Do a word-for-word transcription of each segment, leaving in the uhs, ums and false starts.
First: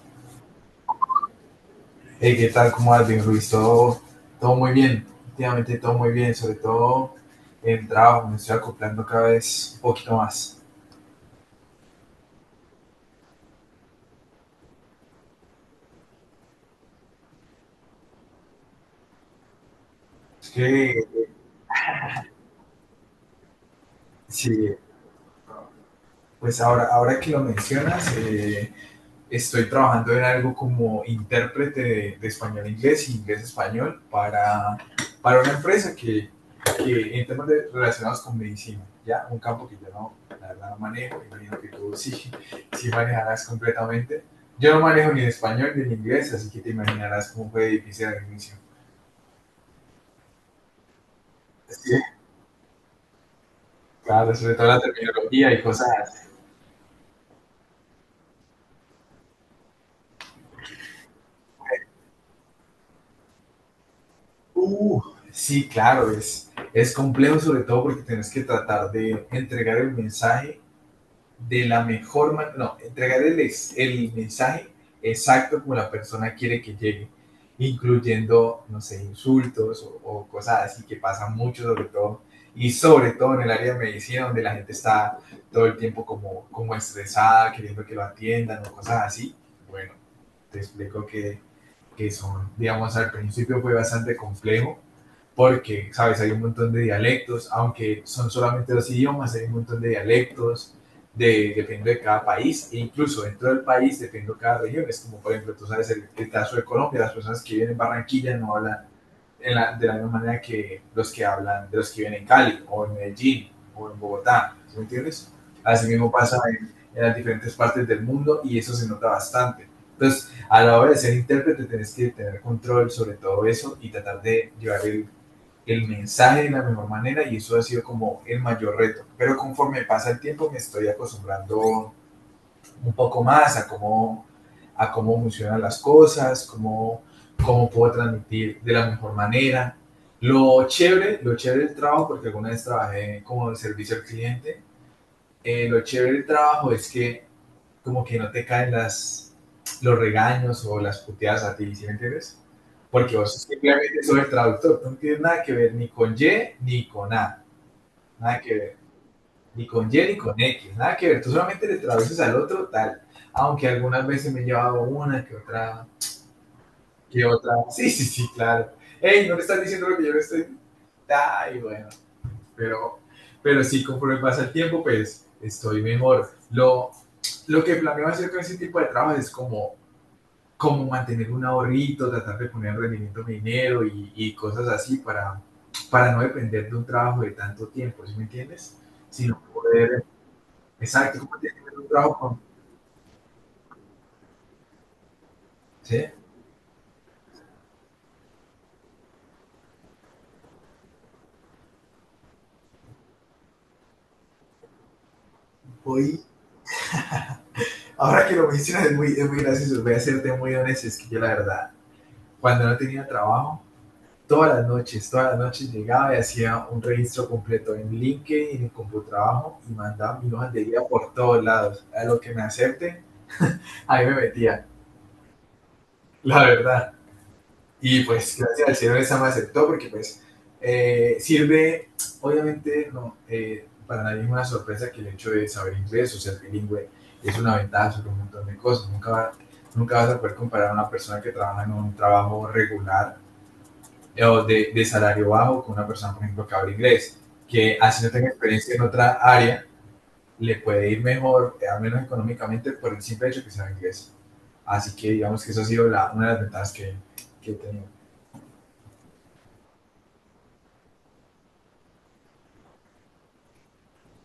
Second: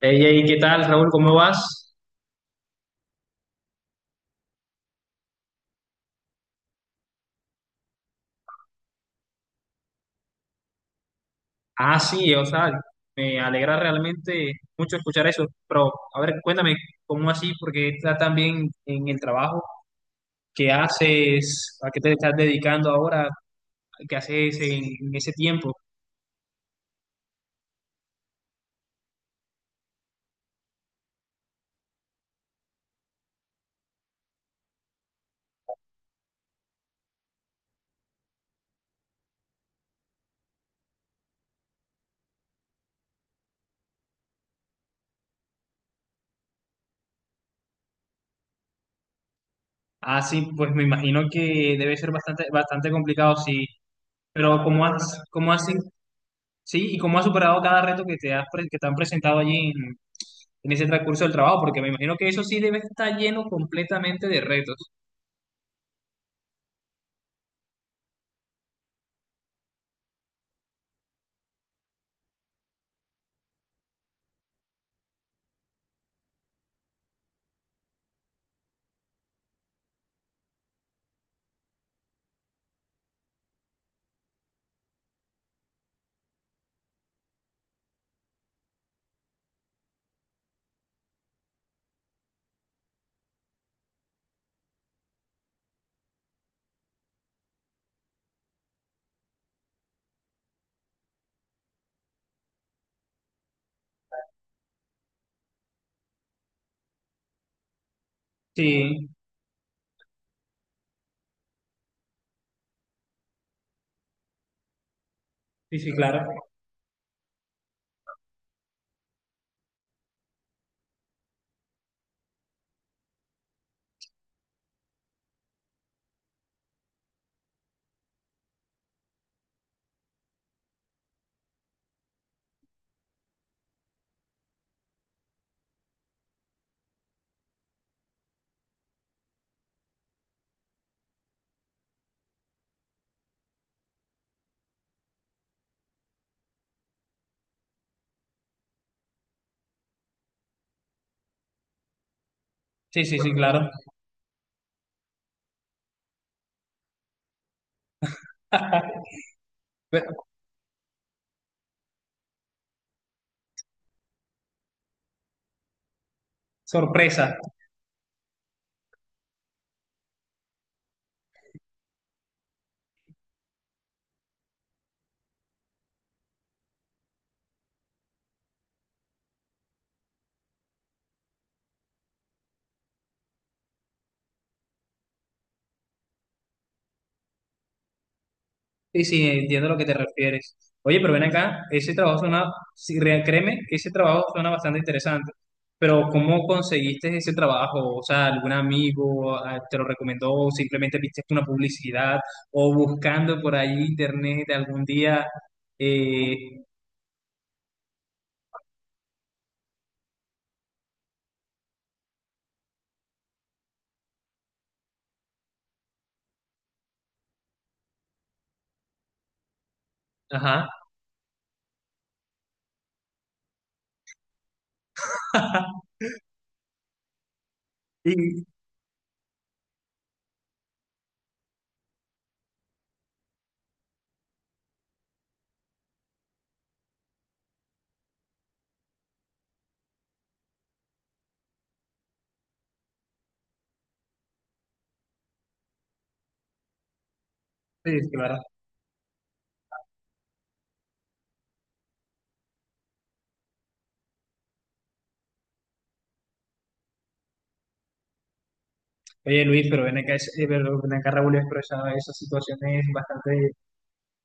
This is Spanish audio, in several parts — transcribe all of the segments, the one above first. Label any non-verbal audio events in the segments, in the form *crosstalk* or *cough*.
Hey, hey, ¿qué tal, Raúl? ¿Cómo vas? Hey, ¿qué tal? ¿Cómo vas? Bien, Luis? Todo, todo muy bien, últimamente todo muy bien, sobre todo en el trabajo, me estoy acoplando cada vez un poquito más. Ah, sí, o sea, me alegra realmente mucho escuchar eso, pero a ver, cuéntame, ¿cómo así? Porque estás tan bien en el trabajo. Es que, ¿Qué haces? ¿A qué te estás dedicando ahora? ¿Qué haces sí, en, en ese tiempo? pues ahora, ahora que lo mencionas, eh, estoy trabajando en algo como intérprete de, de español-inglés y inglés-español para, para una empresa que, que en temas de- relacionados con medicina, ya un campo que yo no, la verdad no manejo, imagino que tú sí, sí manejarás completamente. Yo no manejo ni el español ni el inglés, así que te imaginarás cómo fue difícil al inicio. Ah, sí, pues me imagino que Sí, debe ser bastante, bastante complicado, sí, claro, sobre pero todo la ¿cómo has, cómo terminología y has, cosas así. sí, y cómo has superado cada reto que te has, pre- que te han presentado allí en, en ese transcurso del trabajo? Porque me imagino que eso sí debe estar lleno completamente de retos. Uh, sí, claro, es, es complejo sobre todo porque tienes que tratar de entregar el mensaje de la mejor manera, no, entregar el, el mensaje exacto como la persona quiere que llegue, incluyendo, no sé, insultos o, o cosas así que pasan mucho, sobre todo, y sobre todo en el área de medicina, donde la gente está todo el tiempo como, como estresada, queriendo que lo atiendan o cosas así. Bueno, te explico que, que son, digamos, al principio fue bastante complejo porque, ¿sabes? Hay un montón de dialectos, aunque son solamente los idiomas, hay un montón de dialectos, de, depende de cada país, e incluso dentro del país depende de cada región. Es como, por ejemplo, tú sabes el, el caso de Colombia, las personas que viven en Barranquilla no hablan Sí. en la, de la misma manera que los que hablan, de los que viven en Cali, o en Medellín, o en Bogotá, ¿sí ¿me entiendes? Sí, Así sí, mismo claro. pasa en, en las diferentes partes del mundo y eso se nota bastante. Entonces, a la hora de ser intérprete, tienes que tener control sobre todo eso y tratar de llevar el el mensaje de la mejor manera y eso ha sido como el mayor reto. Pero conforme pasa el tiempo me estoy acostumbrando un poco más a cómo, a cómo funcionan las cosas, cómo, cómo puedo transmitir de la mejor manera. Lo chévere, lo chévere del trabajo, porque alguna vez trabajé como servicio al cliente, eh, lo chévere del trabajo es que como que no te caen las, los regaños o las puteadas a ti, ¿sí me entiendes? Sí, Porque sí, sí, vos claro. simplemente sos el traductor, tú no tienes nada que ver ni con i griega ni con A, nada que ver, *laughs* ni con Y Ve- ni con equis, nada que ver, tú solamente le traduces al otro tal, aunque algunas veces me he llevado una que otra, que Sorpresa. otra, sí, sí, sí, claro, hey, no le estás diciendo lo que yo le estoy, ay, bueno, pero, pero sí, conforme pasa el tiempo, pues estoy mejor. Lo, lo que planeo hacer con ese tipo de trabajos es como cómo mantener un ahorrito, tratar de poner en rendimiento a mi dinero y, y, cosas así para, para no depender de un trabajo de tanto tiempo, ¿sí me entiendes? Sí, sí, Sino entiendo a lo que te poder, refieres. Oye, pero exacto, ven como tener acá, un ese trabajo trabajo con, suena, sí, re- créeme, ese trabajo suena bastante interesante. Pero ¿sí? ¿cómo conseguiste ese trabajo? O sea, ¿algún amigo ah, te lo recomendó o simplemente viste una publicidad o buscando por ahí internet algún día? Voy, eh, Ahora que lo mencionas es muy, es muy gracioso, voy a serte muy honesto, es que yo la verdad, cuando no tenía trabajo, todas las noches, todas las noches llegaba y hacía un registro completo en linked in, en el Computrabajo y mandaba mi hojas de ajá. vida por todos lados. A lo que me acepten, ahí me metía, *laughs* la verdad. Y pues Sí, gracias al cielo esa me aceptó porque pues eh, sirve, obviamente no, eh, para nadie es una sorpresa que el hecho de saber inglés o ser bilingüe es una ventaja sobre un montón de cosas. Nunca, va, nunca vas a poder comparar a una persona que trabaja en un trabajo regular eh, o de, de salario bajo con una persona, por ejemplo, que habla inglés, que sí, así sí, no tenga claro. experiencia en otra área, le puede ir mejor, eh, al menos económicamente, por el simple hecho que sabe inglés. Así que digamos que eso ha sido la, una de las ventajas que, que he tenido. Oye, Luis, pero ven acá, es- eh, pero ven acá, Raúl, pero esa, esa situación es bastante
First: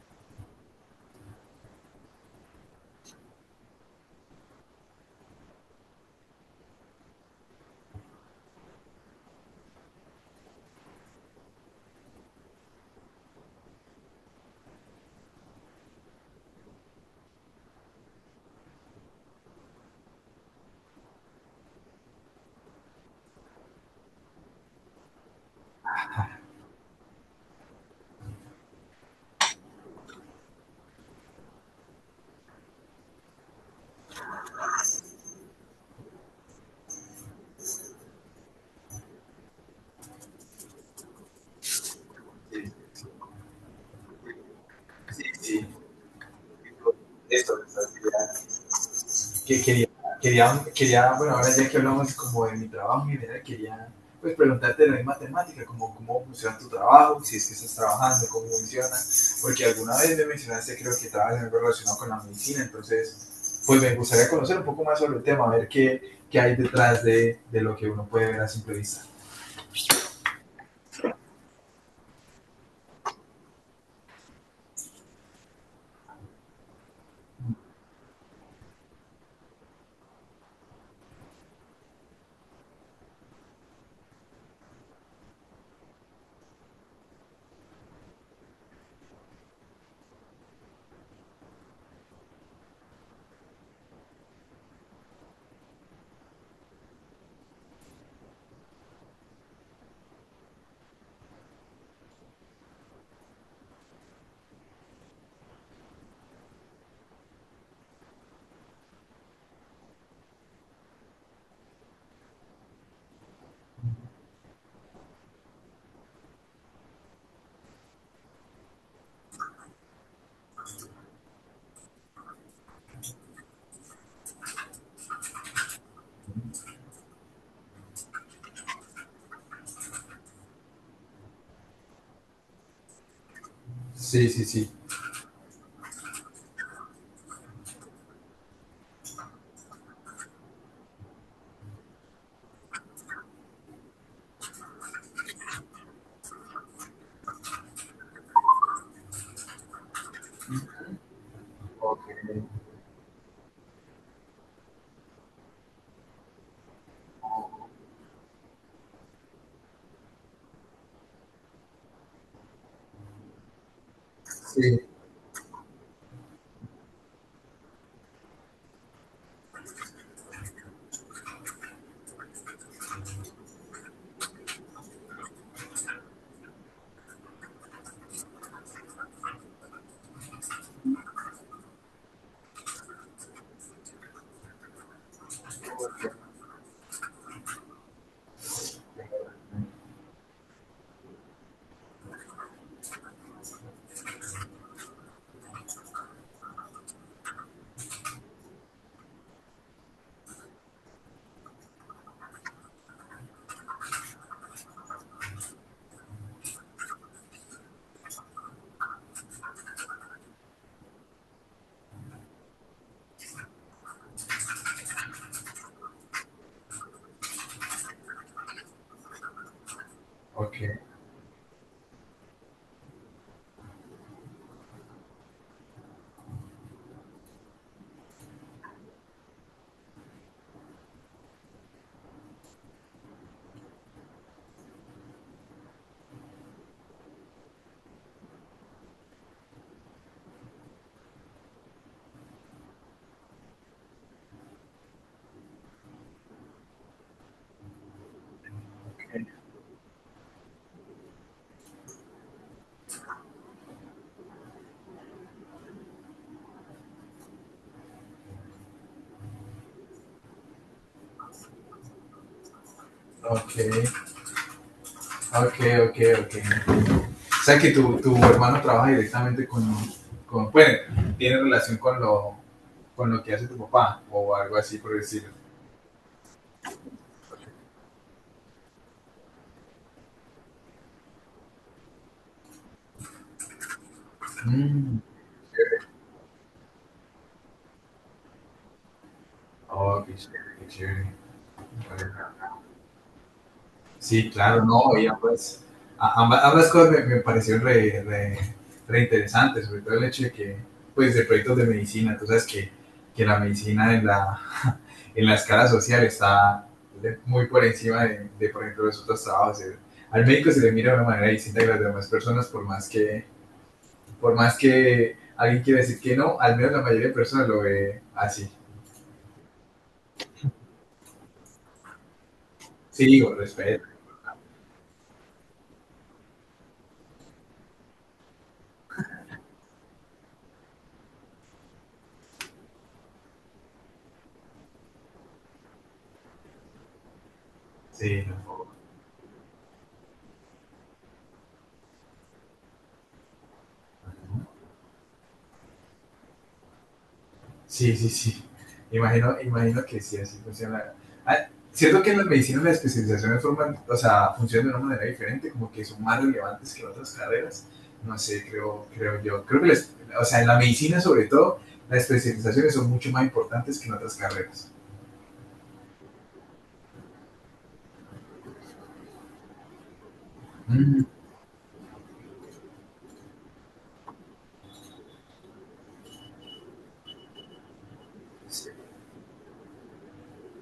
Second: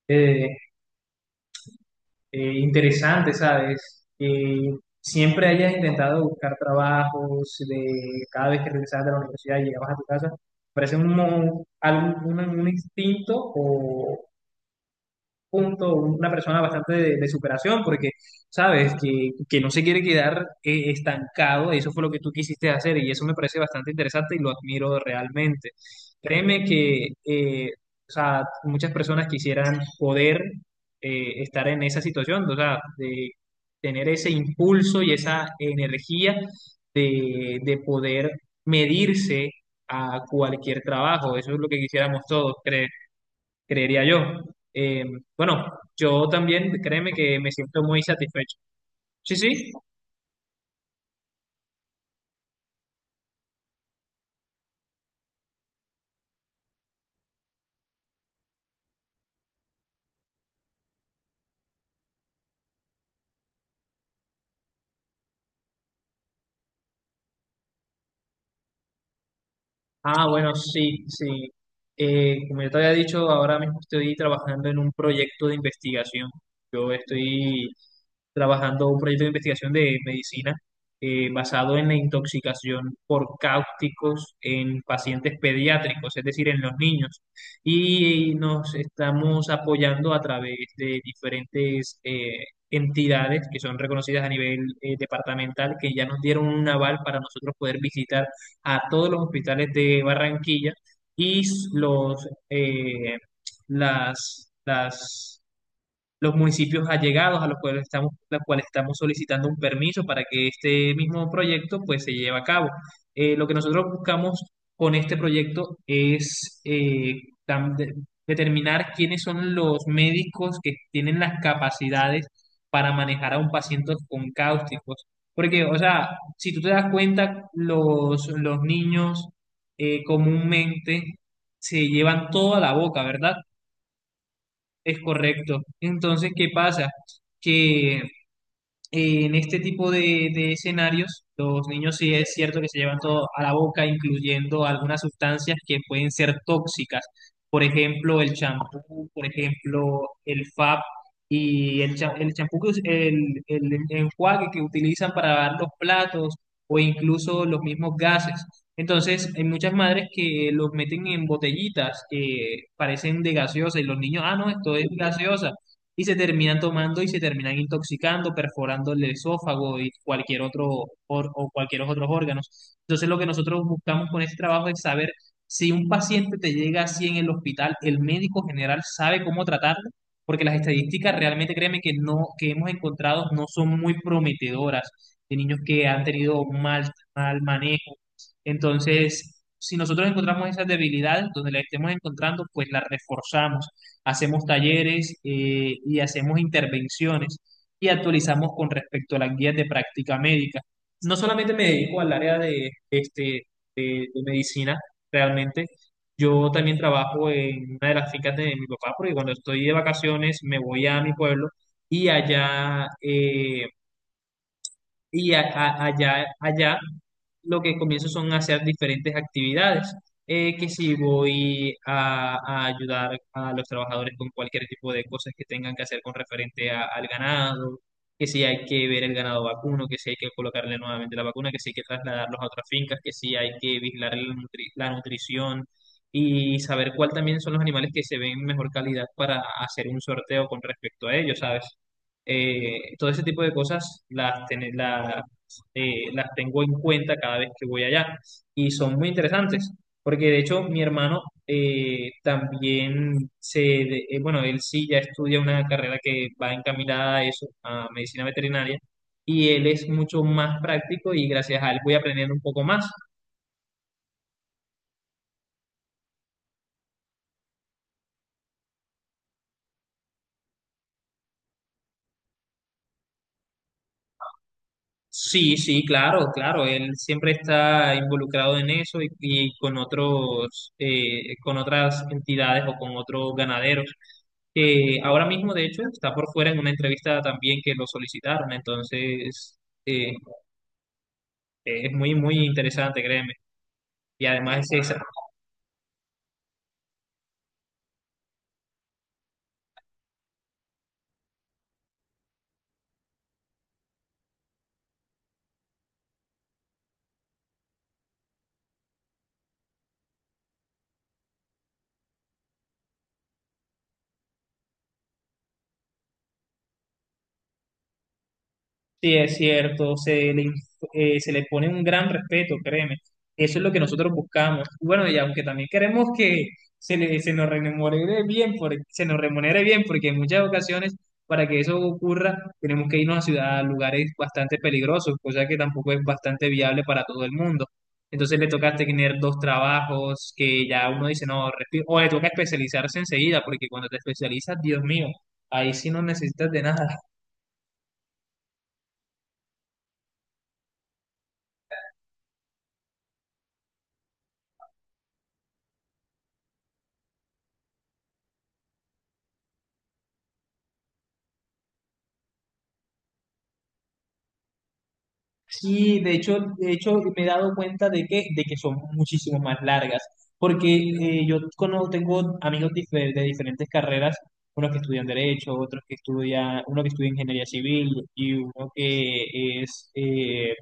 eh, eh, interesante, ¿sabes? Que siempre hayas intentado buscar trabajos de cada vez que regresabas de la universidad y llegabas a tu casa, parece un, mo- algo- un, un instinto o punto, una persona bastante de, de superación, porque sabes que, que no se quiere quedar eh, estancado, eso fue lo que tú quisiste hacer y eso me parece bastante interesante y lo admiro realmente. Créeme que eh, o sea, muchas personas quisieran poder eh, estar en esa situación, o sea, de tener ese impulso y esa energía de, de poder medirse a cualquier trabajo, eso es lo que quisiéramos todos, Sí, creo sí. creería yo. Eh, Sí, bueno, sí. yo también, créeme que me Esto, siento muy satisfecho. Sí, que sí. quería, quería, quería, bueno, ahora ya que hablamos como de mi trabajo en general, quería pues preguntarte de la misma temática, como cómo funciona tu trabajo, si es que estás trabajando, cómo funciona, porque alguna vez me mencionaste, creo que trabajas en algo relacionado con la medicina, entonces, pues me gustaría conocer un poco más sobre el tema, a ver qué, qué hay detrás de, de lo que uno puede ver a simple vista. Ah, bueno, sí, sí. Eh, como ya te había dicho, ahora mismo estoy trabajando en un proyecto de investigación. Yo estoy trabajando un proyecto de investigación de medicina eh, basado en la intoxicación por cáusticos en pacientes pediátricos, es decir, en los niños. Y nos estamos apoyando a través de diferentes eh, entidades que son reconocidas a nivel eh, departamental, que ya nos dieron un aval para nosotros poder visitar a todos los hospitales de Barranquilla y los, eh, las, las los municipios allegados a los cuales estamos, los cuales estamos solicitando un permiso para que este mismo proyecto pues se lleve a cabo. Eh, lo que nosotros buscamos con este proyecto es eh, tam- de- determinar quiénes son los médicos que tienen las capacidades para manejar a un paciente con cáusticos. Porque, o sea, si tú te das cuenta, los, los niños eh, comúnmente se llevan toda la boca, ¿verdad? Sí, sí, sí. Es correcto. Entonces, ¿qué pasa? Que eh, En este tipo de, de escenarios, los niños sí es cierto que se llevan todo a la boca, incluyendo algunas sustancias que pueden ser tóxicas. Por ejemplo, el champú, por ejemplo, el FAB y el, Ok, cha- el champú, que us- el, el enjuague que utilizan para lavar los platos o incluso los mismos gases. Entonces, hay muchas madres que los meten en botellitas que parecen de gaseosa y los niños, ah, no, esto sí, es gaseosa y se terminan tomando y se terminan intoxicando, perforando el esófago y cualquier otro or- o cualquier otros órganos. Entonces, lo que nosotros buscamos con este trabajo es saber si un paciente te llega así en el hospital, el médico general sabe cómo tratarlo, porque las estadísticas realmente, créeme que no que hemos encontrado no son muy prometedoras de niños que han tenido mal mal manejo. Entonces, si nosotros encontramos esas debilidades donde las estemos encontrando, pues las reforzamos, hacemos talleres eh, y hacemos intervenciones y actualizamos con respecto a las guías de práctica médica. No solamente me dedico al área de, este, de, de medicina, realmente. Yo también trabajo en una de las fincas de mi papá, porque cuando estoy de vacaciones me voy a mi pueblo y allá eh, y a- a- allá, allá lo que comienzo son a hacer diferentes actividades, eh, ok, que si voy a, a ayudar a los trabajadores con cualquier tipo de cosas que tengan que hacer con referente a- al ganado, que si hay que ver el ganado vacuno, que si hay que colocarle nuevamente la vacuna, que si hay que trasladarlos a otras fincas, que si hay que vigilar la nutri- la nutrición y saber cuál también son los animales que se ven en mejor calidad para hacer un sorteo con respecto a ellos, ¿sabes? Eh, todo ese tipo de cosas las, ten- las, eh, las tengo en cuenta cada vez que voy allá y son muy interesantes, porque de hecho mi hermano eh, también se, de- eh, bueno, él sí ya estudia una carrera que va encaminada a eso, a medicina veterinaria, y él es mucho más práctico y gracias a él voy aprendiendo un poco más. ok, ok, ok, ok. O sea que tu, tu hermano trabaja directamente con, con bueno, tiene relación con lo, con lo que hace tu papá o algo así por decirlo. Sí, sí, claro, claro. Él siempre está involucrado en eso y, y con otros, eh, con otras entidades o con otros ganaderos. Que Mm. ahora mismo, de hecho, está por fuera en una entrevista también que lo solicitaron, entonces Oh, eh, qué chévere, qué chévere. es muy, muy interesante, créeme. Y Sí, claro, además es, no, y ambas, ambas, ambas cosas me, me parecieron re, re, re interesantes, sobre todo el hecho de que, pues, de proyectos de medicina, tú sabes que, que la medicina en la, en la escala social está muy por encima de, de, por ejemplo, los otros trabajos. Al médico se le mira de una manera distinta que las demás personas, por más que, por más que alguien quiera decir que no, al menos la mayoría de personas lo ve así. Sí, es cierto, se le, inf- eh, se le pone un gran respeto, créeme. Sí, con Eso es lo que respeto, nosotros buscamos. Bueno, y aunque también queremos que se, le, se nos remunere bien, por, se nos remunere bien, porque en muchas ocasiones, para que eso ocurra, tenemos que irnos a ciudad, a lugares bastante peligrosos, cosa que tampoco es bastante viable para todo el mundo. sí, Entonces le tampoco. toca tener dos trabajos que ya uno dice, no, respi- o le toca especializarse enseguida, porque cuando te especializas, Dios mío, ahí sí no necesitas de nada. Sí, sí, sí. Imagino, imagino que sí, así funciona. Ah, siento que en las medicinas las especializaciones forman, o sea, funcionan de una manera diferente, como que son más relevantes que en otras carreras. No sé, creo, creo yo. Creo que, las- o sea, en la medicina sobre todo, las especializaciones son mucho más importantes que en otras carreras. Sí, de hecho, de hecho me he dado cuenta de que, de que son muchísimo más largas, porque Mm, eh, yo cono- tengo amigos dife- de diferentes carreras, unos que estudian derecho, otros que estudian, uno que estudia ingeniería civil y sí, uno que es eh,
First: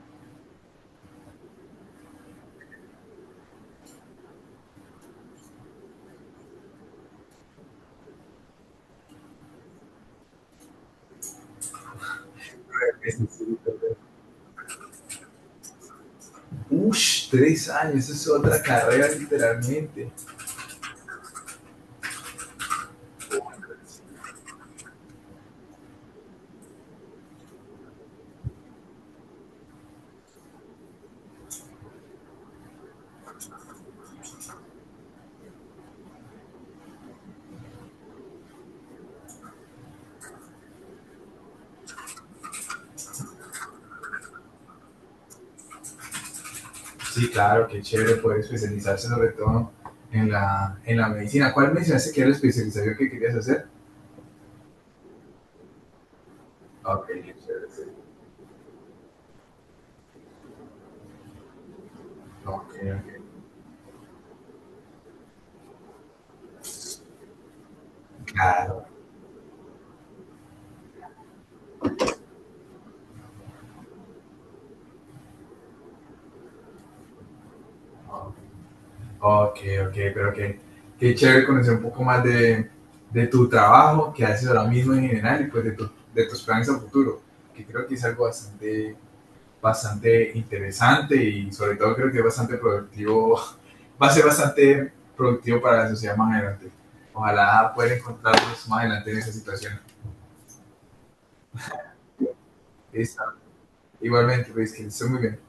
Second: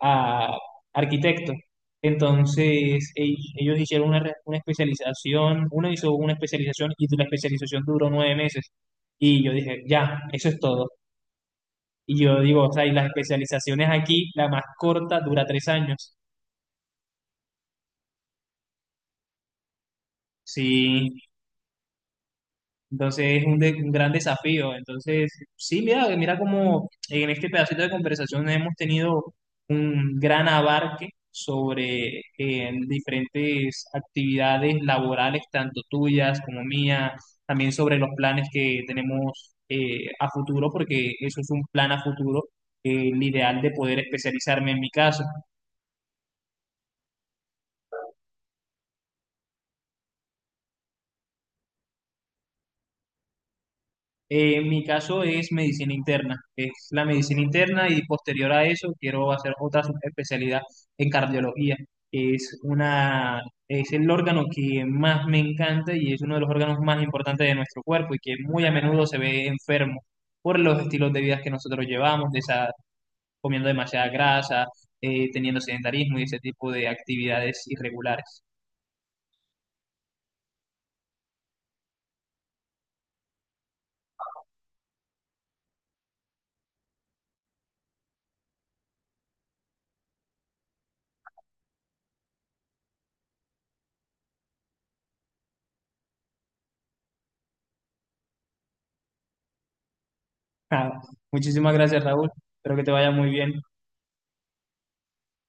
a- arquitecto. Entonces, e- ellos hicieron una, re- una especialización, uno hizo una especialización y la especialización duró nueve meses. Y yo dije, ya, eso es todo. Y yo digo, o sea, y creo las que sí, sí, creo que- especializaciones sí. aquí, la más corta dura tres años. Ush, tres años, eso es otra carrera literalmente. Sí, entonces es un, de- un gran desafío. Entonces, sí, mira, mira cómo en este pedacito de conversación hemos tenido un gran abarque sobre eh, diferentes actividades laborales, tanto tuyas como mías, también sobre los planes que tenemos eh, a futuro, porque eso es un plan a futuro, eh, el ideal de poder especializarme en mi caso. Sí, claro, qué chévere poder especializarse sobre todo en la, en la medicina. ¿Cuál mencionaste que era la especialización que querías hacer? Eh, en mi caso es medicina interna, es la Ok, medicina interna y posterior a eso quiero hacer otra especialidad en cardiología, que es ok, una, es el órgano que más me encanta y es uno de los órganos más importantes de nuestro cuerpo y ok, que muy a claro. menudo se ve enfermo por los estilos de vida que nosotros llevamos, de esa- comiendo demasiada grasa, eh, teniendo sedentarismo y ese tipo de actividades irregulares. Ok, ok, pero que qué chévere conocer un poco más de, de tu trabajo que haces ahora mismo en general y pues de, tu- de tus planes a futuro, que creo que es algo bastante, bastante interesante y sobre todo creo que es bastante productivo, *laughs* va a ser bastante productivo para la sociedad más adelante. Ojalá puedan encontrarnos más adelante en esa situación. *laughs* Muchísimas gracias, Raúl. Espero que te vaya Listo. muy bien. Igualmente, pues, que estés muy bien.